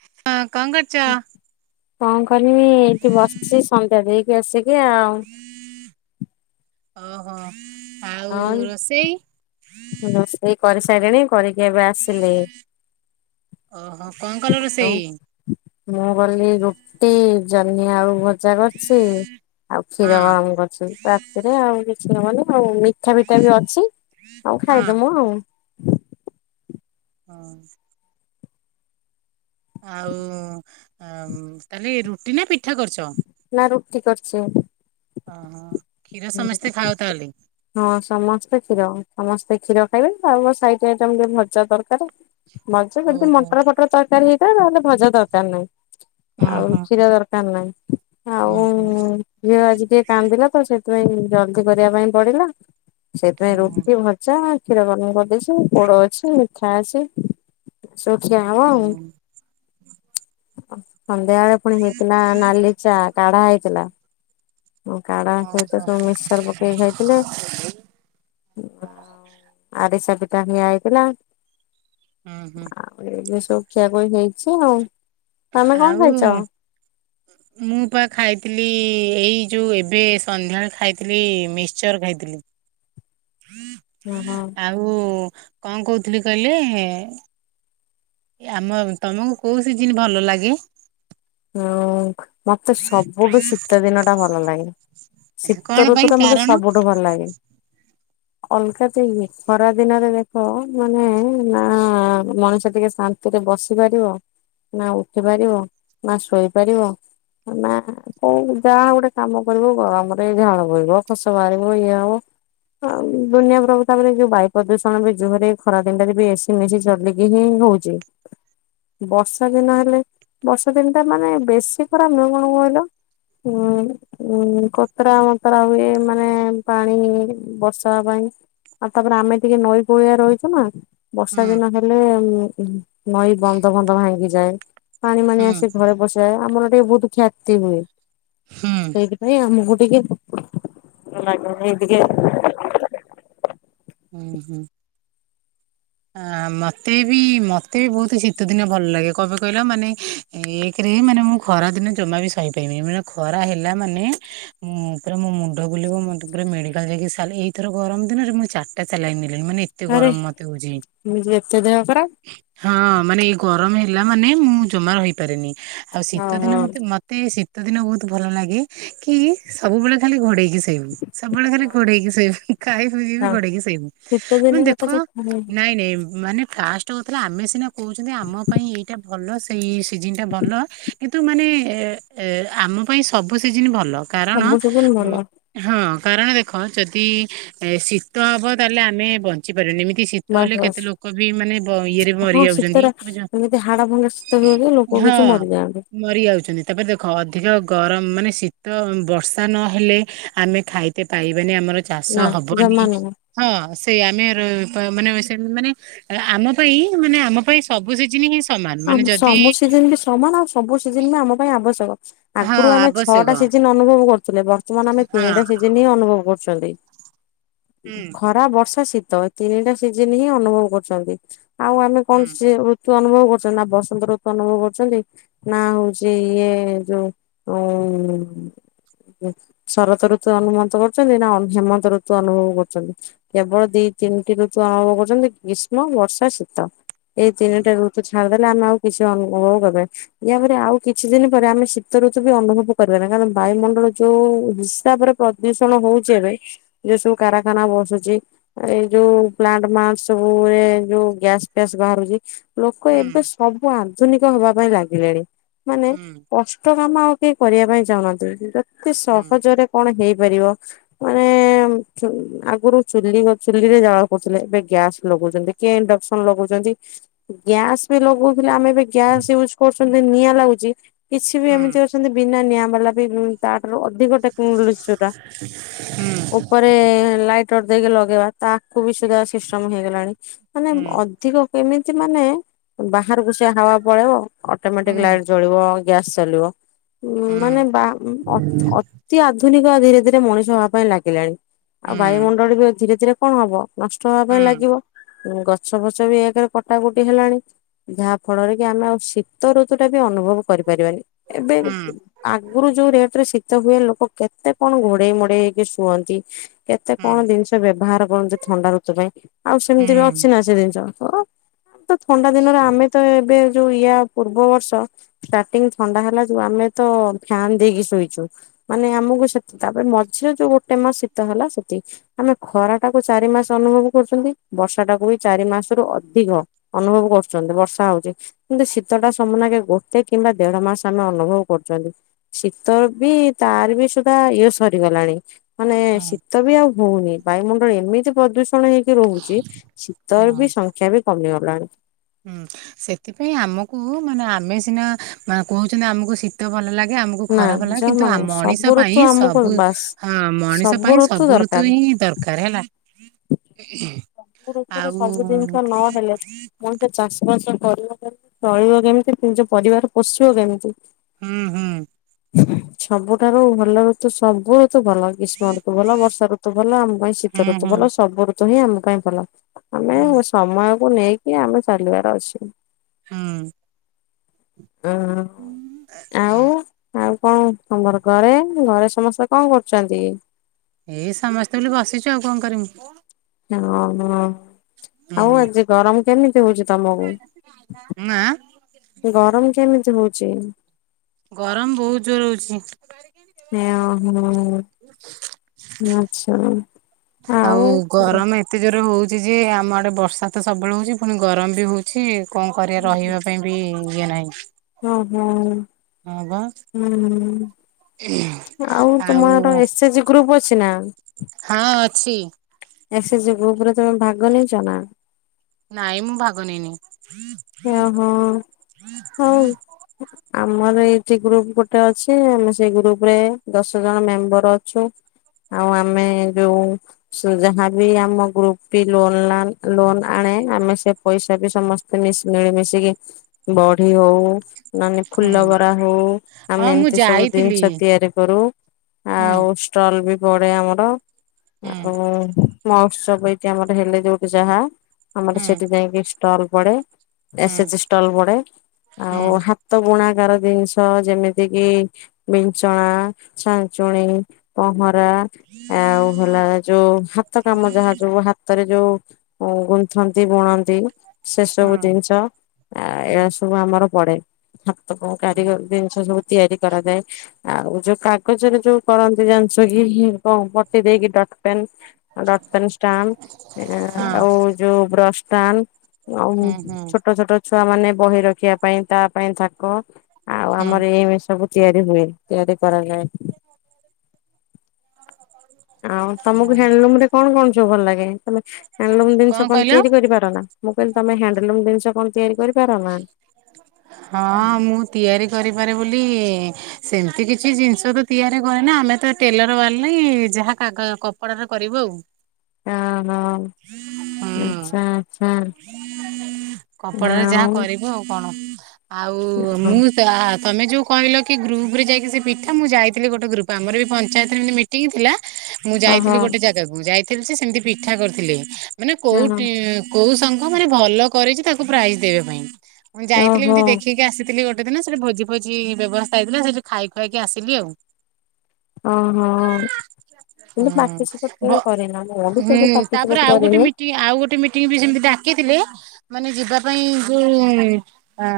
[unintelligible] କଣ କରୁଛ? କଣ କରୀମି ଏଇଠି ବସିଛି ସନ୍ଧ୍ୟା ଦେଇକି ଆସି [inaudible] ଆଉ। ଓହୋ ଆଉ ରୋଷେଇ ସେରଣୀ କରିକି ଏବେ ଆସିଲେ ଓହୋ କଣ କଲ ଆଉ ରୋଷେଇ? ମୁଁ ଗଲି ଗୋ ସେ ଜ [inaudible] ଆଉତ ପୂଜା କରଛି ଆଉ କ୍ଷୀର ହଁ ଗରମ କରୁଛି ରାତି ରେ ଆଉ କିଛି ହବନି। ହଉ ମିଠା ପିଠା ବି ଅଛି। ହଉ ହଁ ଖାଇଦମୁ ଆଉ ହଁ। ଆଉ ତାହେଲେ ରୁଟି ନା ପିଠା କରିଛ। ନା ରୁଟି କରିଛି। ଓହୋ କ୍ଷୀର ସମସ୍ତେ ଖାଉ ତାହେଲେ ହଁ ସମସ୍ତେ କ୍ଷୀର ସମସ୍ତେ କ୍ଷୀର ଖାଇବେ ଆଉ ସାଇଡ ଆଇଟମ ରେ ଟିକେ ଭଜା ଦରକାର ଭଜା ଯଦି ଓହୋ ଓହୋ ମଟର ଫଟର ତରକାରୀ ହେଇଥାଏ ତାହେଲେ ଭଜା ଦରକାର ଉଁ ନାହିଁ ଆଉ ହୁଁ କ୍ଷୀର ଦରକାର ନାହିଁ। [unintelligible] ଉଁ ଆଉ ଝିଅ ଆଜି ଟିକେ କାନ୍ଦିଲା ତ ସେଠ ସେଥି ଜଲ୍ଦି କରିବା ପାଇଁ ପଢିଲା ସେଥିପାଇଁ ହୁଁ ରୁଟି ଭଜା କ୍ଷୀର ଗରମ କରିଦେଇଛି। ପୋଡ ଅଛି। ଖାସ ଶଖିଆ ହବ ଉଁ ସନ୍ଧ୍ୟା ବଳେ ପୁଣି ହେଇଥିଲା ନାଲିଚା କାଢା ହେଇଥିଲା। କାଢା ସହିତ ସବୁ ମିକ୍ସର ପକେଇକ ଖାଇ ଆ [inaudible] ତ ଆଇଗଲା ହୁଁହୁଁ ଶଖି କ ହେଇ। ଆଉ ମୁଁ ପା ଖାଇଥିଲି। ଏଇ ଯୋଉ ଏବେ ସନ୍ଧ୍ୟାବେଳେ ଖାଇଥିଲି ମିକ୍ସଚର ଖାଇଥିଲି। ଓହୋ ଆଉ କଣ କହୁଥିଲି କହିଲେ? ଆମ ତମକୁ କୋଉସି ଜିନ ଭଲ ଲାଗେ। ହୁଁ ମତେ ସବୁଠୁ ଶୀତ ଦିନ ଟା ଭଲ ଲାଗେ ଶୀତ କଣ ପାଇଁ ଋତୁ ଟା ମତେ କାରଣ ସବୁଠୁ ଭଲ ଲାଗେ। ଅଲଗା ଦେଇ ଖରା ଦିନରେ ଦେଖ ମାନେ ନା ମଣିଷ ଟିକେ ଶାନ୍ତିରେ ବସି ପାରିବ ନା ଉଠି ପାରିବ। ନା ଶୋଇପାରିବ ନା କୋଉ ଯାହା ଗୋଟେ କାମ କରିବ ଗରମରେ ଝାଳ ବୋହିବ ଖସ ବାହାରିବ ଇଏ ହବ ଦୁନିଆ ପ୍ରଭୁତାବରେ ଯୋଉ ବାୟୁ ପ୍ରଦୂଷଣ ବି ଜୋରେ ଖରା ଦିନରେ ବି ଏସି ମିଶି ଚଲିକି ହିଁ ହଉଛି ବର୍ଷା ଦିନ ହେଲେ ବର୍ଷା ଦ ଦିନଟା ମାନେ ବେଶୀ ଖରା ମଣ କହିଲ ଉ କତରା ମତରା ହୁଏ ମାନେ ପାଣି ବର୍ଷା ପାଇଁ ଆଉ ତାପରେ ଆମେ ଟିକେ ନଈ ପଳିଆ ରହିଛୁ ନା। ବର୍ଷା ହୁଁ ଦିନ ହେଲେ। ହୁ। ନଈ ବନ୍ଧ ବଧ ଭାଙ୍ଗି ଯାଏ ପାଣି ମଣି ହୁଁ ଆସ। ଘରେ ବସାଏ ଆମର। ବହୁତ ଖ୍ୟାତି ହୁଏ। ହୁଁ ସେଇଥିପାଇଁ ଆମ ଗୋଟେ ସେ ସେଇ ଟିକେ ହୁଁ ହୁଁ ମତେ ବି ମତେ ବି ବହୁତ ଶୀତ ଦିନ ଭଲ ଲାଗେ କହିବି କହିଲା ମାନେ ଏକରେ ମାନେ ମୁଁ ଖରା ଦିନ ଜମା ବି ସହିପାରିବିନି ମାନେ ଖରା ହେଲା ମାନେ ମୁଁ ପୁରା ମୋ ମୁଣ୍ଡ ବୁଲିବ ମ ପୁରା ମେଡିକାଲ ଯାଇକି ଏଇଥର ଗରମ ଦିନରେ ମୁଁ ଚାରିଟା ଚାଲାଇନି। ମାନ ଏତେ ଗରମ ମତେ ହଉଛି। ମୁ ଏତେ ଦେହ ପରା ହଁ ମାନେ ଏଇ ଗରମ ହେଲା ମାନେ ମୁଁ ଜମା ରହିପାରନି। ଆଉ ହଁ ଶୀତଦିନ ହଁ ମତେ ମତେ ଶୀତ ଶୀତ ଦିନ ବହୁତ ଭଲ ଲାଗେ କି ସବୁବେଳେ ଖାଲି ଘୋଡେଇକି ବୁ ସବୁବେଳେ ଘରେ ଘୋଡେଇକି ଶୋଇବୁ ଖାଇ ପିଇ ବି ହଁ ଘୋଡେଇକି ଶୋଇବୁ ଶୀତ ମୁ ଦିନ ଦେଖ ପଛେ ନ ନାଇଁ ମାନେ ଫା କ ଆମେ ସିନା କହୁଛନ୍ତି ଆମ ପାଇଁ ଏଇଟା ଭଲ ସେଇ। ସେ ଜିନ ଟା ଭଲ। କିନ୍ତୁ ମାନେ ଆମ ପାଇଁ ସବୁ ସିଜିିନ ଭଲ। କାରଣ ସବୁ ସିଜିନ ଭଲ ହଁ। କାରଣ ଦେଖ ଯଦି ଏ ଶୀତ ହବ ତାହେଲେ ଆମେ ବଞ୍ଚିପାରିବା ଏମିତି ବାସ୍ ତାହେଲେ ବାସ୍ କେତେ ଲୋକ ବି ମାନେ ଇଏରେ ମରି ହଁ ଯାଉଛନ୍ତି ଶୀତର ବୁଝ ଏମିତି ହାଡ ଭଙ୍ଗା ଶୀତ ହୁଏ ଯେ ଲୋକ ହଁ କିଛି ମରିଯାଆନ୍ତି ମରି ଯାଉଛନ୍ତି ତାପରେ ଦେଖ ଅଧିକ ଗରମ ମାନେ ଶୀତ ବର୍ଷା ନହେଲେ ଆମେ ଖାଇତେ ପାଇବା। ଆମର ଚାଷ ନା ହବନି ଜମା ନୁହଁ। ହଁ ସେ ଆମ ମାନେ ମାନେ ଆମ ପାଇଁ ମାନେ ଆମ ପାଇଁ ସବୁ ସେ ଜିନି ଆମ ସବୁ ସିଜିନ ବି ସମାନ ଆଉ ସବୁ ସିଜିନ ବି ଆମ ପାଇଁ ଆବଶ୍ୟକ। ହଁ ଆଗରୁ ଆମେ ଆବଶ୍ୟକ ଛଅଟା ସିଜିନ ଅନୁଭବ କରୁ। ହେଲେ ବର୍ତ୍ତମାନ ତହେନେ ଆମେ ହଁ ତିିନିଟା ହିଁ ଅନୁଭବ କରୁ। ଚାଲି। ହୁଁ ଖରା ବର୍ଷା ଶୀତ। ତ ତିନିଟା ସିଜିନ ହିଁ ଅନୁଭବ କରୁଛନ୍ତି। ଆଉ ଆମେ କଣ ହୁଁ କେମିତି ଅନୁଭବ କରୁ? ନା ବସନ୍ତ ଋତୁ ଅନୁଭବ କରୁଛନ୍ତି ନା ହଉଛି ଇଏ ଯୋଉ ଉ ଶରତ ଋତୁ ଅନୁଭତ କରୁଛନ୍ତି ନା ହେମନ୍ତ ଋତୁ ଅନୁଭବ କରୁଛନ୍ତି କେବଳ ଦି ତିନିଟି ଋତୁ ଅନୁଭବ କରୁଛନ୍ତି ଗ୍ରୀଷ୍ମ ବର୍ଷା ଶୀତ। ଏଇ ତିନିଟା ଋତୁ ଅଛି। ଛାଡ଼ିଦେଲେ ଆମେ ଆଉ କିଛି ଅନୁଭବ କ ୟାପରେ ଆଉ କିଛି ଦିନ ପରେ ଆମେ ଶୀତ ଋତୁ ବି ଅନୁଭବ କରିବା ନି କାରଣ ବାୟୁମଣ୍ଡଳ ଯୋଉ ହିସାବରେ ପ୍ରଦୂଷଣ ହଉଛି ଏବେ ଯୋଉ ସବୁ କାରଖାନା ବସୁଛି ଏଇ ଯୋଉ ପ୍ଲାଣ୍ଟଣ୍ଟ ସବୁରେ ଯୋଉ ଗ୍ୟାସ ଫ୍ୟାସ ବାହାରୁଛି ଏବେ ହୁଁ ସବୁ ଆଣି ଆଧୁନିକ ହବା ପାଇଁ ଲାଗିଲେଣି। ମାନେ ହୁଁ କଷ୍ଟ ମାମା ଆଉ କେହି କରିବା ପାଇଁ ଚାହୁଁହାନ୍ତି କିନ୍ତୁ ଏତେ ହୁଁ ସହଜରେ କଣ ହେଇ ପାରିବ ମାନେ ଆଗରୁ ଚୁଲି ଚୁଲିରେ ଜାଳ କରୁଥିଲେ ଏବେ ଗ୍ୟାସ ଲଗୁଛନ୍ତି କିଏ ଇଣ୍ଡକ୍ସନ ଲଗୋଉଛନ୍ତି। ଗ୍ୟାସ୍ ବି ଲଗୋଉ ଆମେ ବି ଗ୍ୟାସ୍ ଇଉଜ କରୁଛୁ। ଏମିତି ନିଆଁ ଲାଗୁଚି। କିଛି ବି ଏମିତି ହୁଁ ଅଛନ୍ତି ବିନା ନିଆଁ ମତଲବ ବାଲା ବି ତା ଅଧିକ ଟେକ୍ନୋଲୋଜି କୋଉଟା ହୁଁ ଉପରେ ଲାଇଟର ଦେଇକି ଲଗେଇ ବା। ତାକୁ ବି ସୁଧା ସିଷ୍ଟମ ହେଇଗଲାଣି ମାନେ ହୁଁ ଅଧିକ କେମିତି ମାନେ। ବାହାରକୁ ସେ ହାୱ ପଳେଇବ। ଅଟୋମେଟିକ ହୁଁ ହୁଁ ଲାଇଟ୍ ଜଳିବ ଗ୍ୟାସ୍ ଚାଲିବ। ହଁ ମାନେ ହୁଁ ବା ଅ-ଅତି ଆଧୁନିକ ଆଧୁନିକ ଧୀରେ ଧୀରେ ମଣିଷ ହବା ପାଇଁ ଲାଗିଲାଣି। ଆଉ ହୁଁ ବାୟୁମଣ୍ଡଳ ବି ଧୀରେ ଧୀରେ କଣ ହବ? ନଷ୍ଟ ହବା ପାଇଁ ହୁଁ ଲାଗିବ। ଗଛ ଫଛ ବି ଏକରେ କଟା କୁଟି ହେଲାଣି ଯାହା ଫଳରେ କି ଆମେ ଆଉ ଶୀତ ଋତୁ ଟା ବି ଅନୁଭବ କରି ପାରିବାନି ଏବେ ହୁଁ ଆଗରୁ ଯୋଉ ରେଟରେ ଶୀ ତ ହୁଏ ଲୋକ କେତେ କଣ ଘୋଡେଇ ମୋଡେଇ ହେଇକି ଶୁଅନ୍ତି। କେତେ ହୁଁ କଣ ଜିନିଷ ବ୍ୟବହାର କରନ୍ତି ଥଣ୍ଡା ଋତୁ ପାଇଁ ଆଉ ହୁଁ ସେମିତି ବି ଅଛି ନା ସେ ଜିନିଷ ହ ଥଣ୍ଡା ଦିନରେ ଆମେ ତ ଏବେ ଯୋଉ ୟା ପୂର୍ବ ବର୍ଷ ଷ୍ଟାର୍ଟିଙ୍ଗ ଥଣ୍ଡା ହେଲା ଯୋଉ ଆମେ ତ ଫ୍ୟାନ ଦେଇକି ଶୋଇଛୁ ମାନେ ଆମକୁ ସେ ତାପରେ ମଝିରେ ଯୋଉ ଗୋଟେ ମାସ ଶୀତ ହେଲା ସେତିକି ଆମେ ଖରା ଟାକୁ ଚାରି ମାସ ଅନୁଭବ କରୁଛନ୍ତି ବର୍ଷାଟାକୁ ବି ଚାରି ମାସରୁୁ ଅଧିକ ଅନୁଭବ କରୁଛନ୍ତି ବର୍ଷା ହଉଛି କିନ୍ତୁ ଶୀତ ଟା ସମୁନାକେ ଗୋଟେ କିମ୍ବା ଦେଢ ମାସ ଆମେ ଅନୁଭବ କରୁଛନ୍ତି ଶୀତ ବି ତାର ବି ସୁଦ୍ଧା ଇଏ ସରିଗଲାଣି। ମାନେ ହୁଁ। ଶୀତ ବି ଆଉ ହଉନି ବାୟୁମଣ୍ଡଳ ଏମିତି ପ୍ରଦୂଷି ଣ ହେଇକି ରହୁଛି ଶୀତର ବି ହଁ ସଂଖ୍ୟା ବି କମିଗ ଲାଣି ହୁଁ ସେଥିପାଇଁ ଆମକୁ ମାନେ ଆମେ ସିନା କହୁଛନ୍ତି ଆମକୁ ଶୀତ ଭଲ ଲାଗେ ଆମକୁ ନା ଖରାପ ହେଲା ଜମା କିନ୍ତୁ ନୁହଁ ସବୁ ମଣିଷ ଋତୁ ପାଇଁ ଆମକୁ ସବୁ ବାସ୍ ହଁ ମଣିଷ ସବୁ ପାଇଁ ସବୁ ଋତୁ ଦରକାର। ହିଁ ଦରକାର ହେଲା। ସବୁ ଋତୁରେ ଆଉ ସବୁ ହୁଁ ଜିନିଷ ନହେଲେ ମ ଚାଷ ବାସ କରିବ କେମତି ଚଳିବ କେମିତି ନିଜ ପରିବାର ପୋଷିବ କେମିତି? ହୁଁ ହୁଁ ସବୁଠାରୁ ଭଲ ଋତୁ ସବୁ ଋୁତୁ ଭଲ ଗ୍ରୀଷ୍ମଋୁତୁ ଭଲ ବର୍ଷାଋୁତୁ ଭଲ ଆମ ପାଇଁ ଶୀତ ହୁଁ ଋୁତୁ ତ ହୁଁ ଭଲ ସବୁ ଋ ତୁ ହିଁ ଆମ ପାଇଁ ଭଲ। ଆମେ ହୁଁ ସମୟ ସବୁ ନେଇକି ଆମେ ଚାଲିବାର ଅଛି। ହୁଁ। ଅ ଆଉ ଆଉ ହୁଁ। କଣ ତମର୍ ଘରେ ଘରେ ସମସ୍ତେ କଣ କରୁଛନ୍ତି? ଏଇ ସମସ୍ତେ ବୋଲି ବସିଛୁ ଆଉ କଣ କରିମୁଁ? ହଁ ହ। ଆଉ ହୁଁ ଆଜି ଗରମ କେମିତି ହଉଛି ତମକୁ ନା ଗରମ କେମିତି ହଉଛି? ଚି ଗରମ ବହୁତ ଜୋର ହଉଛି। ଆ ହୋ ଆଛା ଆଉ ଯେ ଯେ ଆମ ଆଡ଼େ ବର୍ଷା ତ ସବୁବେଳେ ହେଉଛି ପୁଣି ଗରମ ବି ହଉଛି। କଣ କରିବା ରହିବା ପାଇଁ ବି ଇଏ ନାଇଁ ଓ ହୋ। ହୁଁ ଆଉ ତୁମର ଆଉ ଏସ ଏଚ୍ ଗ୍ରୁପ ଅଛି ନା? ଛି ଏଶ୍ ଏଚ୍ ଗ୍ରୁପ୍ ରେ ତମେ ଭାଗ ନେଇଛ ନା? ନାଇଁ ମୁଁ ଭାଗ ନେଇନି। ଅହୋ ହଉ ଆମର ଏଠି ଗ୍ରୁପ ଗୋଟେ ଅଛି ଆମେ ସେଇ ଗ୍ରୁପ ରେ ଦଶ ଜଣ ମେମ୍ବର ଅଛୁ, ଆଉ ଆମେ ଯୋଉ ଶ୍ ଯାହାବି ଆମ ଗ୍ରୁପ ବି ଲୋନ୍ ଲାନ୍ ଲୋନ୍ ଆଣେ ଆମେ ସେ ପଇସା ରେ ସମସ୍ତେ ମିସ୍ ମିଳିମିଶିକି ବଢି ହଉ। ନହେଲେ ଫୁଲ ହୁଁ ବରା ହଉ ଆମେ ହଁ ମୁଁ ଏମିତି ସବୁ ଜିନିଷ ଯାଇଥିଲି ତିଆରି କରୁ ହୁଁ ଆଉ ଷ୍ଟଲ ବି ଗଡେ ଆମର ହୁଁ ଓ ମ ସବୁ ଏଇଠି ଆମର ହେଲେ ଯୋଉଠି ଯାହା ଆମର ହୁଁ ସେଠି ଯାଇକି ଷ୍ଟଲ ପଡେ। ଏସ ହୁଁ ଏଚ ଷ୍ଟଲ ପଡେ ହୁଁ ଆଉ ହାତ ବୁଣା କାର ଜିନିଷ ଯେମିତି କି ବିଚ୍ଛନା ଛାଞ୍ଚୁଣି ପହଁ ରା ଆଉ ହେଲା ଯୋଉ ହାତ କାମ ଯାହା ଯୋଉ ହାତରେ ଯୋଉ ଗୁନ୍ଥନ୍ତି ବୁଣନ୍ତି। ସେ ସବୁ। ହୁଁ ଶ ଆ ହୁଁ ଏୟା ସବୁ ଆମ ର ପଡେ ହା ତ କଉ କାରିଗର ଜିନିଷ ସବୁ ତିଆରି କରାଯାଏ, ଆଉ ଯୋଉ କାଗଜରେ ଯୋଉ କରନ୍ତି ଜାଣିଛ କି, ହି ହଁ ପଟି ଦେଇକି ଡଟ୍ ପେନ୍ ଆଉ ଡଟ୍ ପେନ୍ ଷ୍ଟାମ୍ପ ଆ ହଁ ଆଉ ଯୋଉ ବ୍ରଶ୍ ତାନ୍। ଆଉ ହୁଁ ହୁଁ ଛୋଟ ଛୋଟ ଛୁଆ ମାନେ ବହି ରଖିବା ପାଇଁ ତା ପାଇଁ ଥାକ। ଆଉ ହୁଁ ଆମର ଏ-ଏ ସବୁ ତିଆରି ହୁଏ, ତିଆରି କରାଯାଏ। ଆଉ ତମକୁ ହଁ ହ୍ୟାଣ୍ଡଲୁମ୍ ରେ କଣ କଣ ସବୁ ଭଲ ଲାଗେ, ତମେ ହ୍ୟାଣ୍ଡଲୁମ୍ ଜିନିଷ କଣ ତିଆରି କରିପାର ନା ମୁଁ କହିଲ୍ ତମେ ହ୍ୟାଣ୍ଡଲୁମ୍ ଜିନିଷ କଣ ତିଆରି କରିପାର ନା? ହଁ ମୁଁ ତିଆରି କରିପାରେ ବୋଲି ସେମିତି କିଛି ଜିନିଷ ତ ତିଆରି କରେ ନା ଆମେ ତ ଟେଲର ବାଲି ଯାହା କାଗ କପଡା ରେ କରିବୁ ଆଉ ଓ ହଁ ହୁଁ ଆଚ୍ଛା ଆଚ୍ଛା କପଡାରେ ଯାହା ଆଉ କରିବୁ ଆଉ କଣ? ଆଉ ଓହୋ ମୁଁ ତା ତମେ ଯୋଉ କହିଲ କି ଗ୍ରୁପ ରେ ଯାଇକି ସେ ପିଠା ମୁଁ ଯାଇଥିଲି ଗୋଟେ ଗ୍ରୁପ ଆମର ବି ପଞ୍ଚାୟତରେ ଏମତି ମିଟିଂ ଥିଲା ମୁଁ ହଁ ଯାଇଥିଲି ଗୋଟେ ଜାଗାକୁ ଯାଇଥିଲି ଥିଲି ଯେ ସେମିତି ପିଠା କରିଥିଲେ ମାନେ କୋଉଠି କୋଉ ସଙ୍ଘ ମାନେ ଭଲ କରଛି ତାକୁ ପ୍ରାଇଜ ଦେବା ପାଇଁ ମୁଁ ଯାଇଥିଲି ଓହୋ ଏମିତି ଦେଖିକି ଆସିଥିଲି ଗୋଟେ ଗୋଟେ ଦିନ ସେଠି ଭୋଜି ଭୋଜି ବ୍ୟବସ୍ଥା ହେଇଥିଲା ସେଠି ଖାଇ ଖୁଆକି ଆସିଲି ଆଉ ଓହୋ କିନ୍ତୁ ପାର୍ଟିସିପେଟ କେବେ ହଁ କରିନା ମୁଁ ବି କେବେ ହୁଁ ପାର୍ଟିସିପେଟ ତାପରେ ଆଉ ଗୋଟେ କରିନି ମିଟିଂ ଆଉ ଗୋଟେ ମିଟିଂ ବି ସେମିତି ଡାକିଥିଲେ ମାନେ ଯିବା ପାଇଁ ଯୋଉ ଆ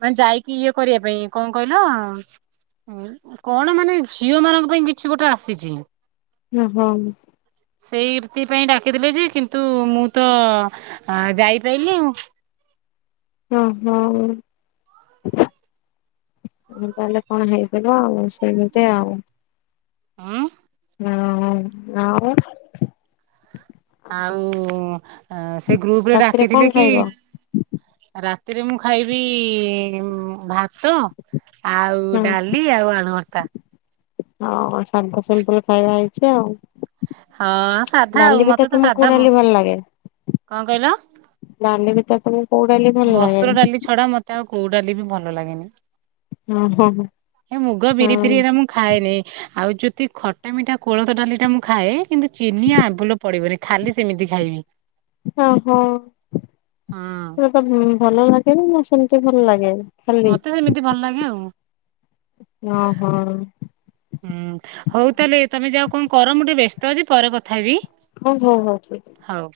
ମାନେ ଯାଇକି ଇଏ କରିବା ପାଇଁ କଣ କହିଲ କଣ ମାନେ ଝିଅ ମାନଙ୍କ ପାଇଁ କିଛି ଗୋଟେ ଆସିଛି ଓ ହୋ ସେଇଥିପାଇଁ ଡାକିଥିଲେ ଯେ କିନ୍ତୁ ମୁଁ ତ ଯାଇପାରିଲିନି ଆଉ ଓ ହୋ ତାହଲେ କଣ ହେଇଥିବ ଆଉ ସେମିତି ଆଉ ଉଁ ହଁ ଆଉ ଆଉ ସେ ଗ୍ରୁପ ରେ ରାତିରେ କଣ ଡାକିଥିଲେ କି ଖାଇବ? ରାତି ରେ ମୁଁ ଖାଇବି ଭାତ ଆଉ ହଁ ଡାଲି ଆଉ ଆଳୁ ଭର୍ତା ହଁ ସାଧା ସିମ୍ପଲ ଖାଇବା ହେଇଛି ଆଉ ହଁ ସାଧା ଆଉ ଡାଲି ଭିତରେ ମତେ ତ ତମକୁ କୋଉ ସାଧା ଡାଲି ଭଲ ବହୁ ଲାଗେ? କଣ କହିଲ ଡାଲି ଭିତରେ ତମକୁ କୋଉ ଡାଲି ଭଲ ଲାଗେ? ମସୁର ଡାଲି ଛଡା ମତେ ଆଉ କୋଉ ଡାଲି ବି ଭଲ ଭଲ ଲାଗେନି ହଁ ହଁ ଏ ମୁଗ ବିରି ହଁ ଫିରିରେ ମୁଁ ଖାଏନି ଆଉ ଯଦି ଖଟା ମିଠା କୋଳଥ ଡାଲି ଟା ମୁଁ ଖାଏ କିନ୍ତୁ ଚିନି ଆମ୍ବୁଲ ପଡିବନି ଖାଲି ସେମିତି ଖାଇବି [unintelligible] ହଁ ଭଲ ଲାଗେନି ନା ସେମିତି ଭଲ ଲାଗେ ଖାଲି ମତେ ସେମିତି ଭଲ ଲାଗେ ଆଉ ଓହୋ ହୁଁ ହଉ ତାହେଲେ ତମେ ଯାଅ। କଣ କର ମୁଁ ଟିକେ ବ୍ୟସ୍ତ ଅଛି ପରେ କଥା ହେବି। ହଉ ହଉ ହଉ ଠିକ୍ ଅଛି। ହଉ।